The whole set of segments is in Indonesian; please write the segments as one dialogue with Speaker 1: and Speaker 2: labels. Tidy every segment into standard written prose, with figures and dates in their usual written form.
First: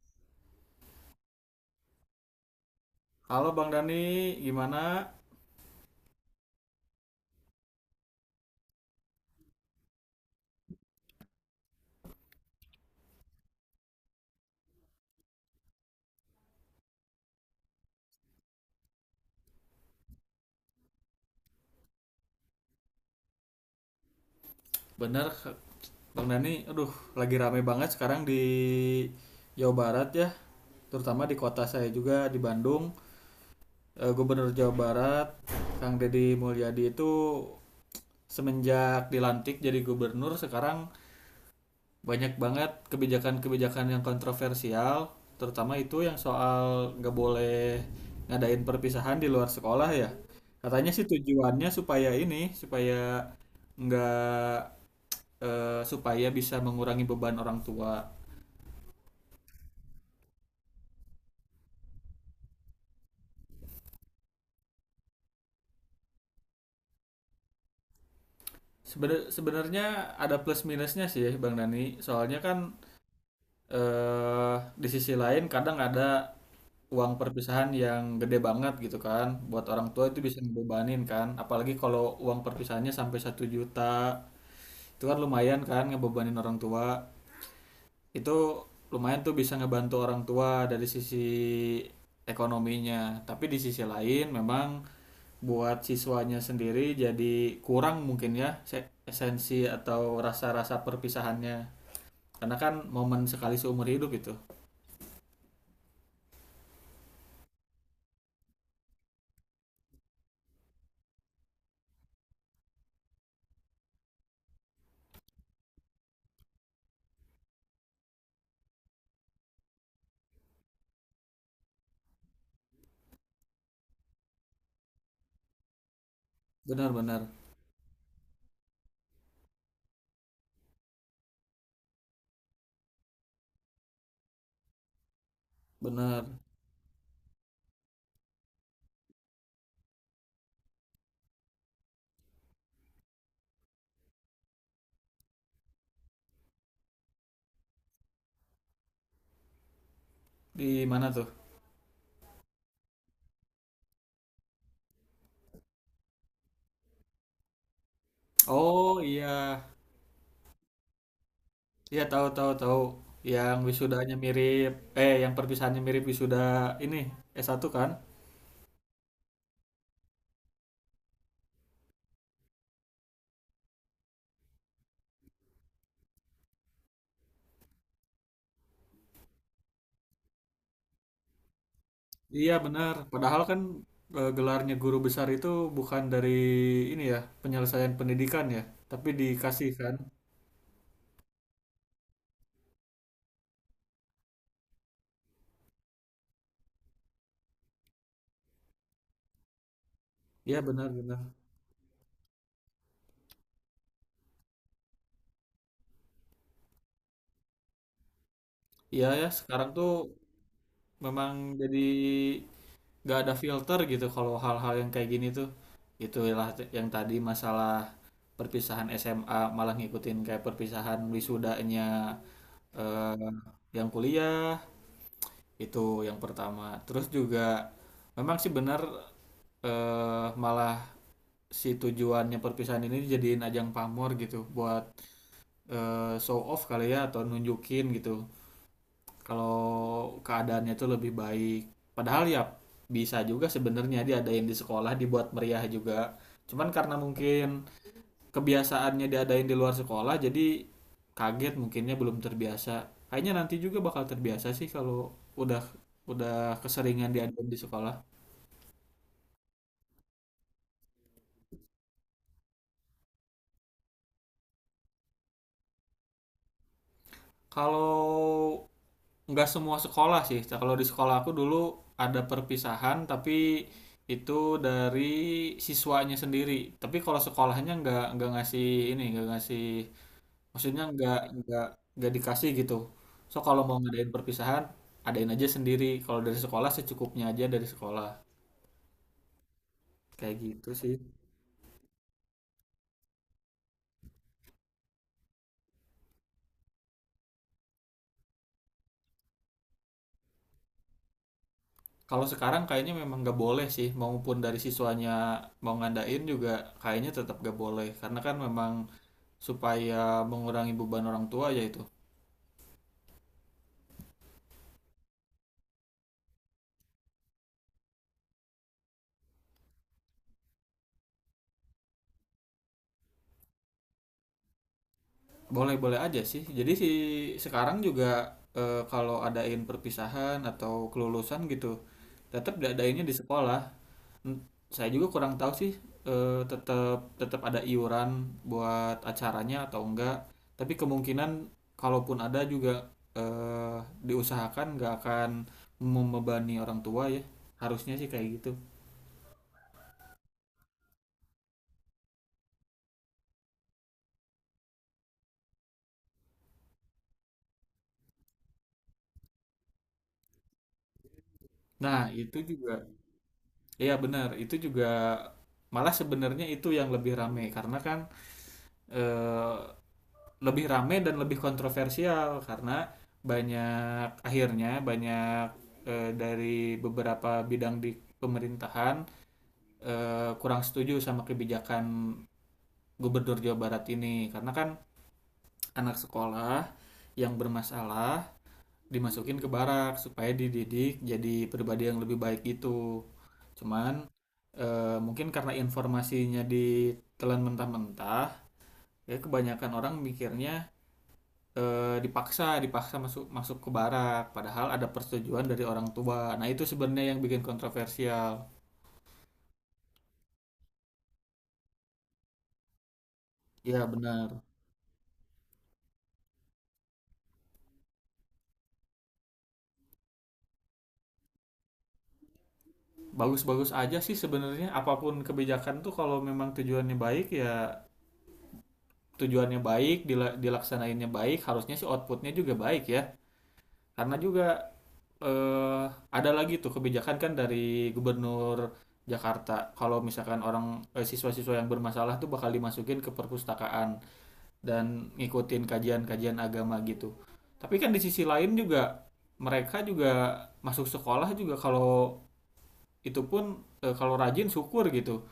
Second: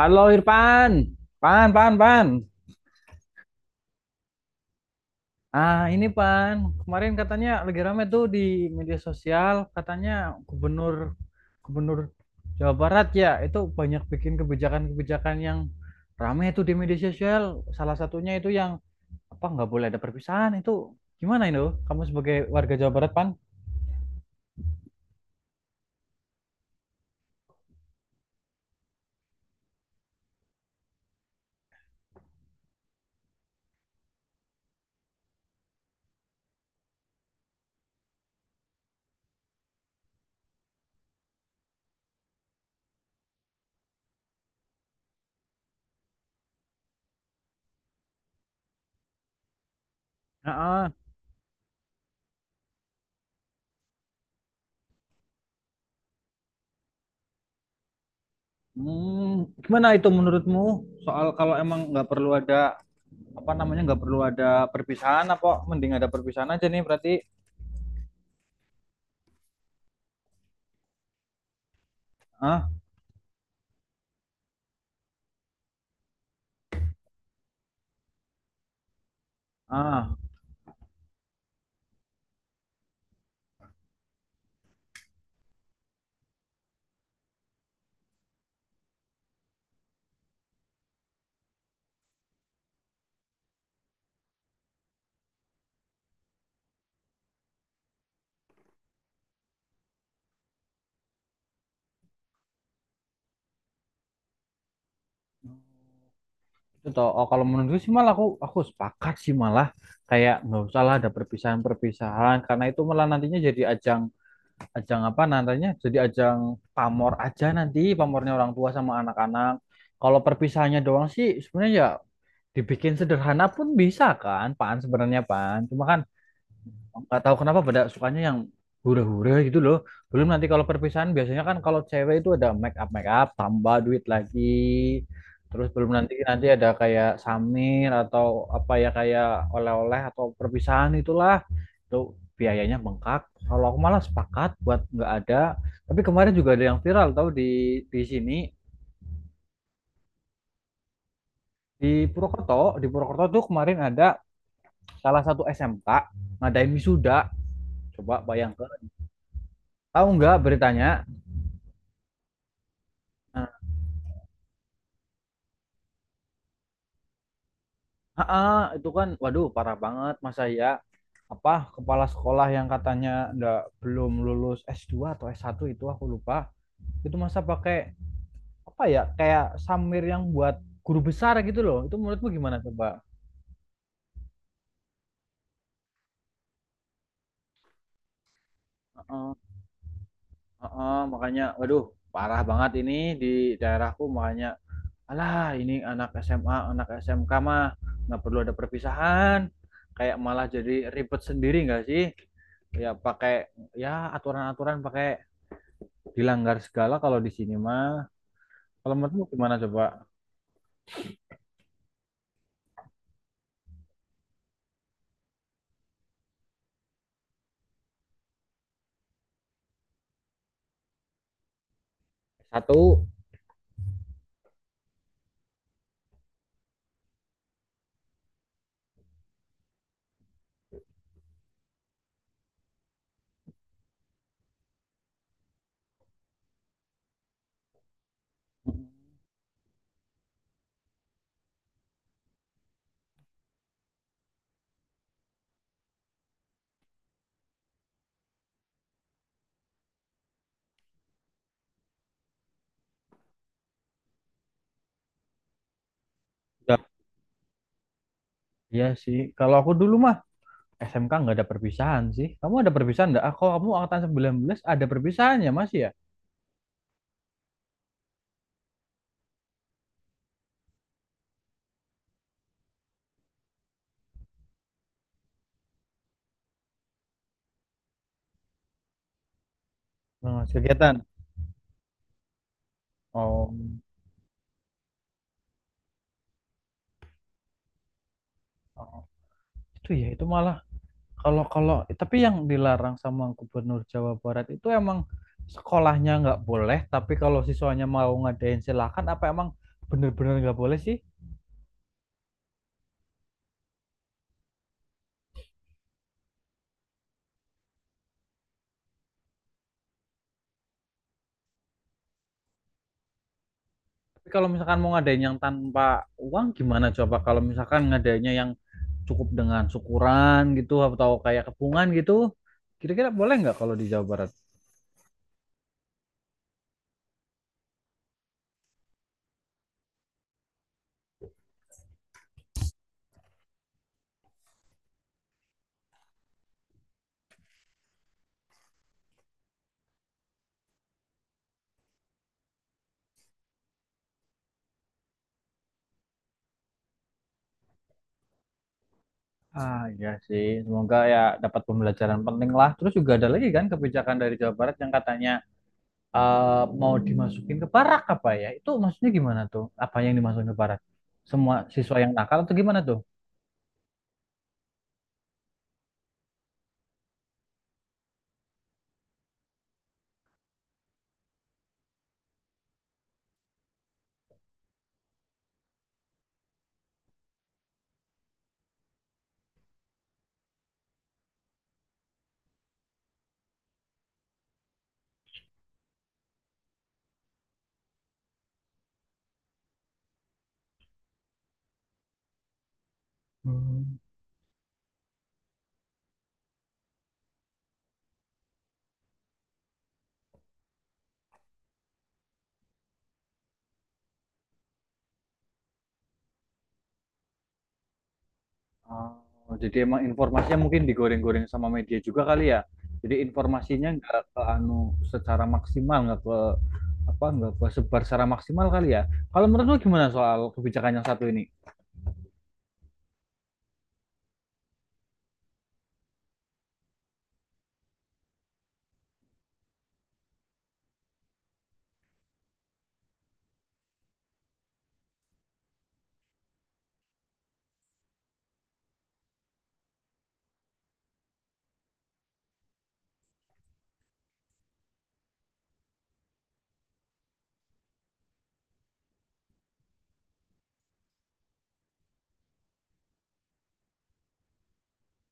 Speaker 1: Halo Irfan, Pan, Pan, Pan.
Speaker 2: Halo Bang Dani, gimana?
Speaker 1: Ah, ini Pan. Kemarin katanya lagi rame tuh di media sosial, katanya gubernur gubernur Jawa Barat ya, itu banyak bikin kebijakan-kebijakan yang rame tuh di media sosial. Salah satunya itu yang apa nggak boleh ada perpisahan itu. Gimana itu? Kamu sebagai warga Jawa Barat, Pan?
Speaker 2: Bener Bang Dani, aduh lagi rame banget sekarang di Jawa Barat ya, terutama di kota saya juga di Bandung. Gubernur Jawa Barat, Kang Deddy Mulyadi itu semenjak dilantik jadi gubernur sekarang banyak banget kebijakan-kebijakan yang kontroversial, terutama itu yang soal nggak boleh ngadain perpisahan di luar sekolah ya.
Speaker 1: Ah,
Speaker 2: Katanya
Speaker 1: ah.
Speaker 2: sih tujuannya supaya ini, supaya nggak eh, supaya bisa mengurangi beban orang tua.
Speaker 1: Hmm, gimana itu menurutmu soal kalau emang nggak perlu ada apa namanya nggak perlu ada perpisahan apa mending ada perpisahan aja nih berarti
Speaker 2: Sebenarnya ada plus minusnya sih Bang Dani. Soalnya kan
Speaker 1: ah
Speaker 2: eh di sisi lain kadang ada uang perpisahan yang gede banget gitu kan. Buat orang tua
Speaker 1: ah
Speaker 2: itu bisa ngebebanin kan. Apalagi kalau uang perpisahannya sampai satu juta. Itu kan lumayan kan ngebebanin orang tua. Itu lumayan tuh bisa ngebantu orang tua dari sisi ekonominya. Tapi di sisi lain memang buat siswanya sendiri jadi kurang mungkin ya esensi atau rasa-rasa perpisahannya karena kan momen sekali seumur hidup itu
Speaker 1: itu toh oh, kalau menurutku sih malah aku sepakat sih malah kayak nggak usah lah ada perpisahan-perpisahan karena itu malah nantinya jadi ajang ajang apa nantinya jadi ajang pamor aja nanti pamornya orang tua sama anak-anak kalau perpisahannya doang sih sebenarnya ya dibikin sederhana pun bisa kan pan sebenarnya pan cuma kan nggak
Speaker 2: benar-benar
Speaker 1: tahu kenapa pada sukanya yang hura-hura gitu loh. Belum nanti kalau perpisahan biasanya kan kalau cewek itu ada make up tambah duit lagi. Terus belum nanti
Speaker 2: benar Benar.
Speaker 1: nanti ada kayak samir atau apa ya kayak oleh-oleh atau perpisahan itulah. Itu biayanya bengkak. Kalau aku malah sepakat buat nggak ada. Tapi kemarin juga ada yang viral tau di sini
Speaker 2: Di mana tuh?
Speaker 1: di Purwokerto tuh kemarin ada salah satu SMK ngadain wisuda. Coba bayangkan.
Speaker 2: Oh iya,
Speaker 1: Tahu nggak beritanya?
Speaker 2: iya, tahu, tahu, tahu, yang wisudanya mirip, yang perpisahannya mirip wisuda ini, s satu kan.
Speaker 1: Heeh, itu kan waduh parah banget masa ya apa kepala sekolah yang katanya ndak belum lulus S2 atau S1 itu aku lupa. Itu masa pakai apa ya kayak samir yang buat guru besar gitu loh. Itu menurutmu
Speaker 2: Iya
Speaker 1: gimana coba?
Speaker 2: benar, padahal kan, gelarnya guru besar itu bukan dari ini ya, penyelesaian pendidikan ya, tapi
Speaker 1: Heeh,
Speaker 2: dikasih kan.
Speaker 1: heeh, makanya waduh parah banget ini di daerahku makanya alah ini anak SMA, anak SMK mah nggak perlu ada perpisahan. Kayak malah
Speaker 2: Iya
Speaker 1: jadi
Speaker 2: benar,
Speaker 1: ribet
Speaker 2: benar.
Speaker 1: sendiri nggak sih? Ya pakai ya aturan-aturan pakai dilanggar segala kalau di sini mah. Kalau
Speaker 2: Iya
Speaker 1: menurutmu
Speaker 2: ya,
Speaker 1: gimana
Speaker 2: sekarang
Speaker 1: coba?
Speaker 2: tuh memang jadi nggak ada filter gitu kalau hal-hal yang kayak gini tuh. Itulah yang tadi masalah perpisahan SMA malah ngikutin kayak perpisahan wisudanya,
Speaker 1: Satu,
Speaker 2: eh, yang kuliah, itu yang pertama. Terus juga memang sih benar, malah si tujuannya perpisahan ini dijadiin ajang pamor gitu buat, show off kali ya atau nunjukin gitu kalau keadaannya itu lebih baik, padahal ya bisa juga sebenarnya diadain di sekolah dibuat meriah juga, cuman karena mungkin kebiasaannya diadain di luar sekolah jadi kaget mungkinnya belum terbiasa, kayaknya nanti juga bakal terbiasa sih kalau udah udah
Speaker 1: udah.
Speaker 2: keseringan diadain di sekolah.
Speaker 1: Iya sih. Kalau aku dulu mah SMK nggak ada perpisahan sih. Kamu ada perpisahan nggak? Ah, kalau kamu angkatan 19 ada perpisahannya masih ya?
Speaker 2: Kalau nggak semua sekolah sih. Nah, kalau di sekolah aku dulu ada perpisahan, tapi itu dari siswanya sendiri. Tapi kalau sekolahnya nggak ngasih ini, nggak ngasih,
Speaker 1: Mas,
Speaker 2: maksudnya
Speaker 1: kegiatan.
Speaker 2: nggak dikasih gitu. So
Speaker 1: Oh,
Speaker 2: kalau mau ngadain perpisahan, adain aja sendiri. Kalau dari sekolah secukupnya aja dari sekolah.
Speaker 1: oh, itu ya itu
Speaker 2: Kayak
Speaker 1: malah
Speaker 2: gitu sih.
Speaker 1: kalau kalau tapi yang dilarang sama Gubernur Jawa Barat itu emang sekolahnya nggak boleh, tapi kalau siswanya mau ngadain silakan apa emang bener-bener nggak boleh sih?
Speaker 2: Kalau sekarang kayaknya memang nggak boleh sih, maupun dari siswanya mau ngadain juga kayaknya tetap nggak boleh, karena kan memang supaya mengurangi beban orang tua ya itu.
Speaker 1: Tapi kalau misalkan mau ngadain yang tanpa uang gimana coba kalau misalkan ngadainnya yang cukup dengan syukuran gitu atau kayak kepungan gitu kira-kira boleh nggak kalau di Jawa Barat?
Speaker 2: Boleh-boleh aja sih. Jadi si sekarang juga, kalau adain perpisahan atau kelulusan gitu, tetap diadainnya di sekolah. Hmm, saya juga kurang tahu sih, tetap tetap ada iuran buat acaranya atau enggak. Tapi kemungkinan kalaupun ada juga, eh, diusahakan nggak akan membebani orang tua ya. Harusnya sih kayak gitu.
Speaker 1: Ah ya sih semoga ya dapat pembelajaran penting lah terus juga ada lagi kan kebijakan dari Jawa Barat yang katanya mau dimasukin ke barak apa ya itu maksudnya gimana tuh apa yang dimasukin ke barak semua siswa
Speaker 2: Nah,
Speaker 1: yang
Speaker 2: itu
Speaker 1: nakal atau
Speaker 2: juga
Speaker 1: gimana tuh?
Speaker 2: iya benar, itu juga malah sebenarnya itu yang lebih rame karena kan, eh, lebih rame dan lebih kontroversial karena banyak akhirnya banyak, dari beberapa bidang di pemerintahan kurang setuju sama kebijakan gubernur Jawa Barat ini karena kan anak sekolah yang bermasalah dimasukin ke barak supaya dididik jadi pribadi yang lebih baik itu, cuman
Speaker 1: Hmm.
Speaker 2: mungkin karena informasinya ditelan mentah-mentah ya kebanyakan orang mikirnya, dipaksa dipaksa masuk masuk ke barak padahal ada persetujuan dari orang tua, nah itu sebenarnya yang bikin kontroversial.
Speaker 1: Oh, jadi emang informasinya mungkin digoreng-goreng sama media juga kali ya. Jadi
Speaker 2: Ya
Speaker 1: informasinya nggak ke
Speaker 2: benar.
Speaker 1: anu secara maksimal, nggak ke apa, nggak ke sebar secara maksimal kali ya. Kalau menurut lu gimana soal kebijakan yang satu ini?
Speaker 2: Bagus-bagus aja sih sebenarnya, apapun kebijakan tuh kalau memang tujuannya baik ya, tujuannya baik, dilaksanainnya baik, harusnya sih outputnya juga baik ya, karena juga eh, ada lagi tuh kebijakan kan dari gubernur Jakarta kalau misalkan orang, siswa-siswa yang bermasalah tuh bakal dimasukin ke perpustakaan dan ngikutin kajian-kajian agama gitu. Tapi kan di sisi lain juga mereka juga masuk sekolah juga kalau itu pun, kalau rajin syukur gitu.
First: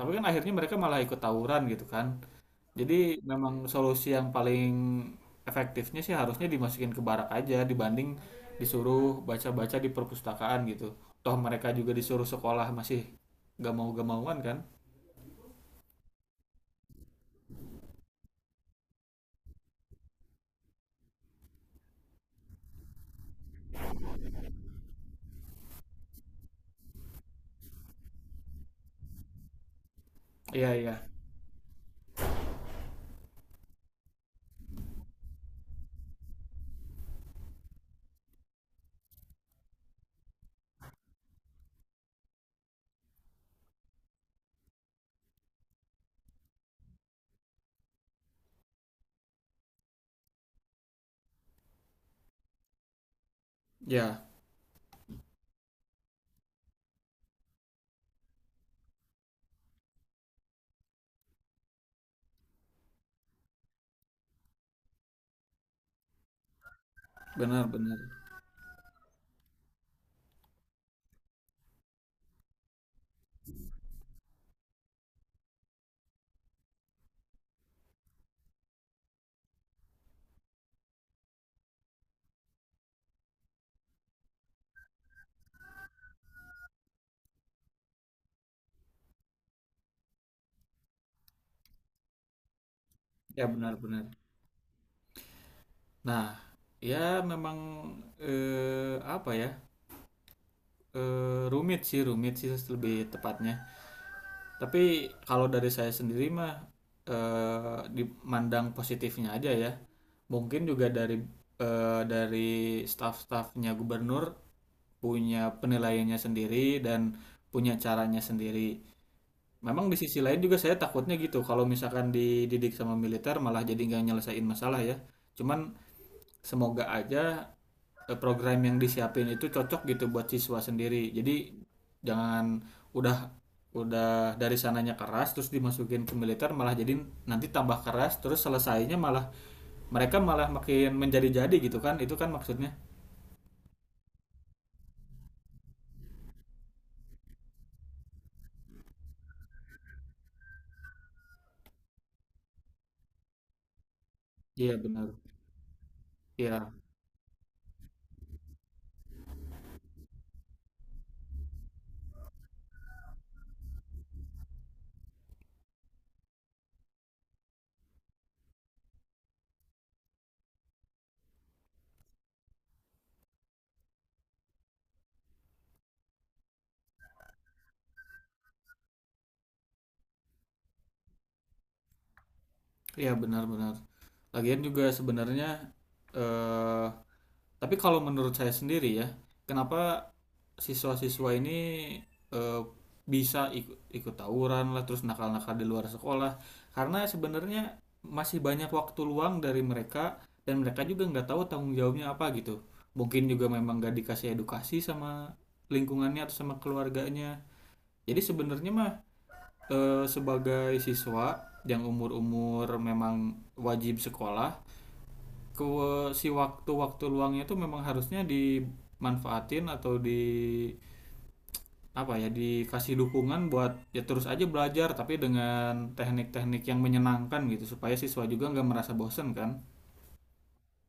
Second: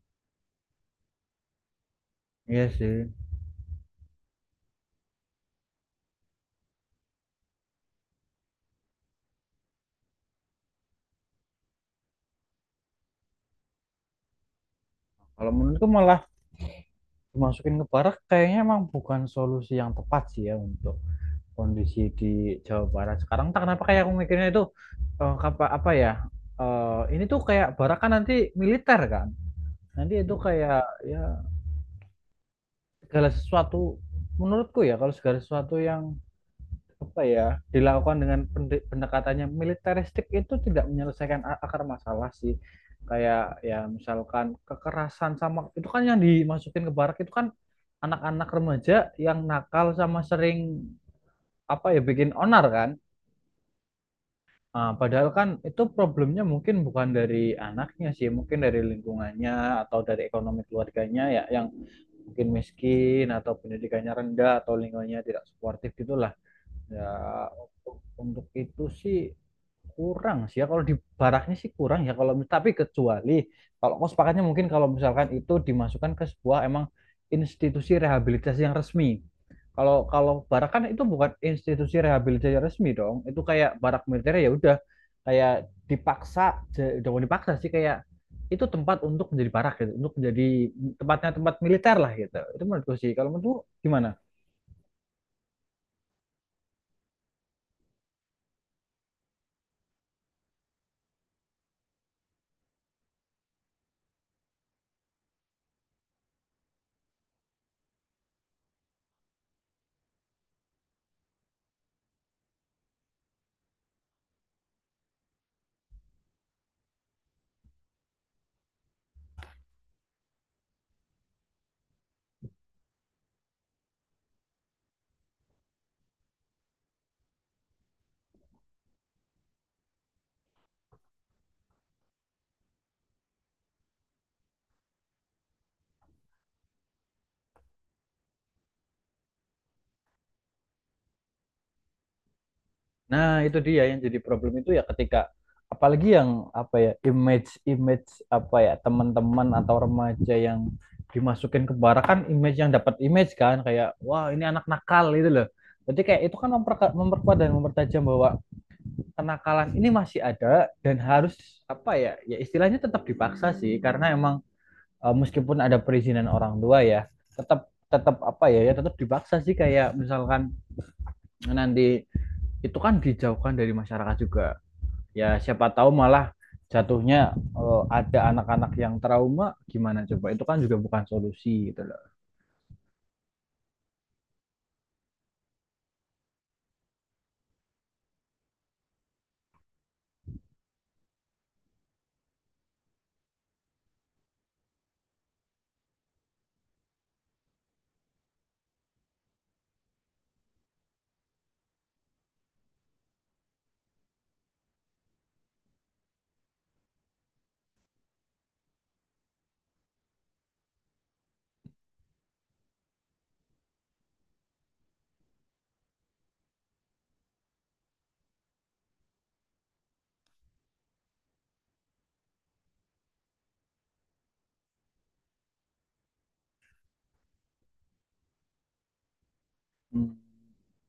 Speaker 2: Tapi kan akhirnya mereka malah ikut tawuran gitu kan.
Speaker 1: Iya
Speaker 2: Jadi
Speaker 1: sih.
Speaker 2: memang solusi yang paling efektifnya sih harusnya dimasukin ke barak aja dibanding disuruh baca-baca di perpustakaan gitu. Toh mereka juga disuruh sekolah masih gak mau-gak mauan kan?
Speaker 1: Kalau menurutku malah dimasukin ke barak kayaknya emang bukan solusi yang tepat sih ya untuk kondisi di Jawa Barat sekarang. Tak kenapa kayak aku mikirnya itu apa, apa ya? Ini tuh kayak barak kan nanti militer kan. Nanti itu
Speaker 2: Iya,
Speaker 1: kayak
Speaker 2: iya.
Speaker 1: ya segala sesuatu menurutku ya kalau segala sesuatu yang apa ya dilakukan dengan pendekatannya militeristik itu tidak menyelesaikan akar masalah sih kayak ya misalkan kekerasan sama itu kan yang dimasukin ke barak itu kan anak-anak remaja yang nakal sama sering apa ya bikin onar kan.
Speaker 2: Ya,
Speaker 1: Ah, padahal kan itu problemnya mungkin bukan dari anaknya sih mungkin dari lingkungannya atau dari ekonomi keluarganya ya yang mungkin miskin atau pendidikannya rendah atau lingkungannya tidak suportif gitulah ya
Speaker 2: benar, benar.
Speaker 1: untuk itu sih kurang sih ya kalau di baraknya sih kurang ya kalau tapi kecuali kalau kau sepakatnya mungkin kalau misalkan itu dimasukkan ke sebuah emang institusi rehabilitasi yang resmi. Kalau kalau barak kan itu bukan institusi rehabilitasi yang resmi dong. Itu kayak barak militer ya udah kayak dipaksa jangan dipaksa sih kayak itu tempat untuk menjadi barak gitu, untuk menjadi tempatnya tempat militer lah gitu. Itu menurutku sih. Kalau
Speaker 2: Ya
Speaker 1: menurutku
Speaker 2: benar, benar.
Speaker 1: gimana?
Speaker 2: Nah, ya memang, eh, apa ya? Rumit sih lebih tepatnya. Tapi kalau dari saya sendiri mah, dimandang positifnya aja ya. Mungkin juga dari, dari staf-stafnya gubernur punya penilaiannya sendiri dan punya caranya sendiri. Memang di sisi lain juga saya takutnya gitu kalau misalkan dididik sama militer malah jadi nggak nyelesain masalah ya. Cuman semoga aja, program yang disiapin itu cocok gitu buat siswa sendiri. Jadi jangan udah udah dari sananya keras terus dimasukin ke militer malah jadi nanti tambah keras terus selesainya malah mereka malah makin menjadi-jadi gitu kan. Itu kan maksudnya.
Speaker 1: Nah, itu dia yang jadi problem itu ya ketika apalagi yang apa ya image image apa ya teman-teman atau remaja yang dimasukin ke barak kan image yang dapat image kan kayak wah ini anak
Speaker 2: Iya
Speaker 1: nakal
Speaker 2: benar.
Speaker 1: itu loh. Jadi kayak itu kan
Speaker 2: Iya.
Speaker 1: memperkuat dan mempertajam bahwa kenakalan ini masih ada dan harus apa ya ya istilahnya tetap dipaksa sih karena emang meskipun ada perizinan orang tua ya tetap tetap apa ya ya tetap dipaksa sih kayak misalkan nanti itu kan dijauhkan dari masyarakat juga ya siapa tahu malah jatuhnya ada anak-anak yang trauma gimana coba itu kan juga bukan solusi gitu loh.
Speaker 2: Iya benar-benar. Lagian juga sebenarnya eh tapi kalau menurut saya sendiri ya, kenapa siswa-siswa ini, eh, bisa ikut ikut tawuran lah terus nakal-nakal di luar sekolah karena sebenarnya masih banyak waktu luang dari mereka dan mereka juga nggak tahu tanggung jawabnya apa gitu, mungkin juga memang nggak dikasih edukasi sama lingkungannya atau sama keluarganya. Jadi sebenarnya mah, sebagai siswa yang umur-umur memang wajib sekolah ke si waktu-waktu luangnya itu memang harusnya dimanfaatin atau di apa ya dikasih dukungan buat ya terus aja belajar tapi dengan teknik-teknik yang menyenangkan gitu supaya siswa juga nggak merasa bosen kan
Speaker 1: Hmm.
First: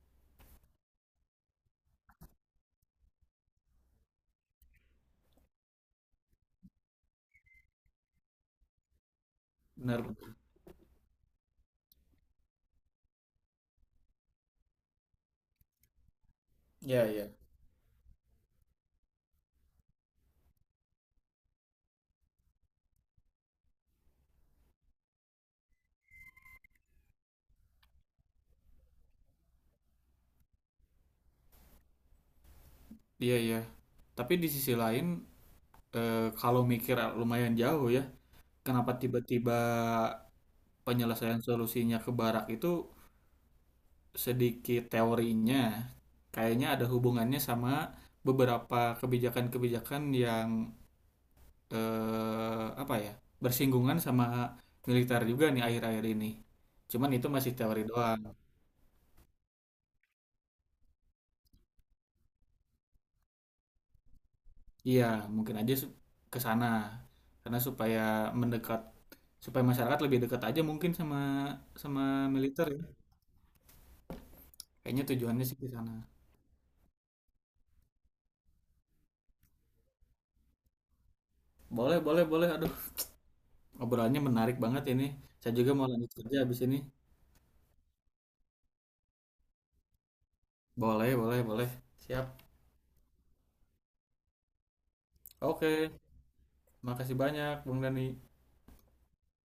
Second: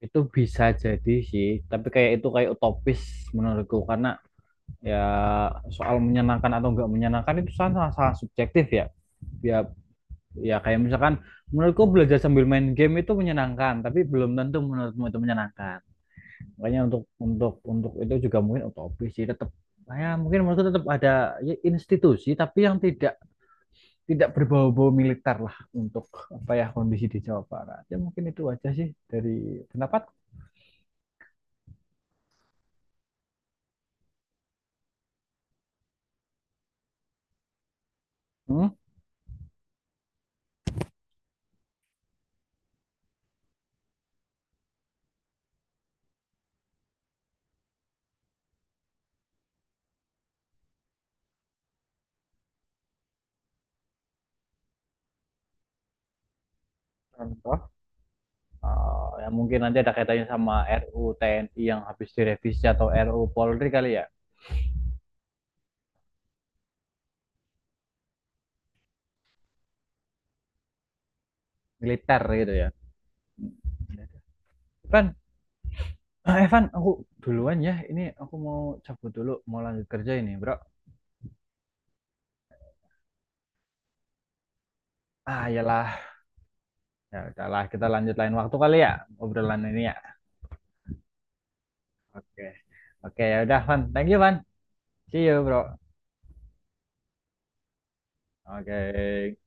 Speaker 1: Itu bisa jadi sih tapi kayak itu kayak utopis menurutku karena ya soal menyenangkan atau nggak menyenangkan itu sangat sangat subjektif ya ya
Speaker 2: benar.
Speaker 1: ya kayak misalkan menurutku belajar sambil main game itu menyenangkan tapi belum tentu menurutmu itu menyenangkan makanya untuk
Speaker 2: Iya, iya.
Speaker 1: untuk untuk itu juga mungkin utopis sih tetap ya mungkin menurutku tetap ada ya, institusi tapi yang tidak tidak berbau-bau militer lah untuk apa ya kondisi di Jawa Barat. Ya mungkin itu aja sih dari pendapat.
Speaker 2: Iya, iya, tapi di sisi lain, kalau mikir lumayan jauh ya,
Speaker 1: Hmm?
Speaker 2: kenapa tiba-tiba penyelesaian solusinya ke barak itu, sedikit teorinya kayaknya ada hubungannya sama beberapa kebijakan-kebijakan yang, eh, apa ya bersinggungan sama militer juga nih akhir-akhir ini. Cuman itu masih
Speaker 1: Contoh
Speaker 2: teori doang.
Speaker 1: ya mungkin nanti ada kaitannya sama RU TNI yang habis direvisi atau RU Polri kali ya
Speaker 2: Iya, mungkin aja ke sana. Karena supaya mendekat, supaya masyarakat lebih dekat aja mungkin sama sama
Speaker 1: militer gitu
Speaker 2: militer
Speaker 1: ya.
Speaker 2: ya. Kayaknya
Speaker 1: Evan,
Speaker 2: tujuannya sih ke sana.
Speaker 1: ah, Evan, aku duluan ya. Ini aku mau cabut dulu, mau lanjut kerja ini, bro.
Speaker 2: Boleh, boleh, boleh. Aduh, obrolannya menarik banget ini.
Speaker 1: Ah,
Speaker 2: Saya juga mau
Speaker 1: iyalah.
Speaker 2: lanjut kerja habis ini.
Speaker 1: Ya udahlah, kita lanjut lain waktu kali ya obrolan ini ya.
Speaker 2: Boleh, boleh, boleh.
Speaker 1: Oke.
Speaker 2: Siap.
Speaker 1: Okay. Oke, okay, ya udah, Van. Thank you, Van. See you, bro.
Speaker 2: Oke, makasih banyak, Bung Dani.
Speaker 1: Oke. Okay.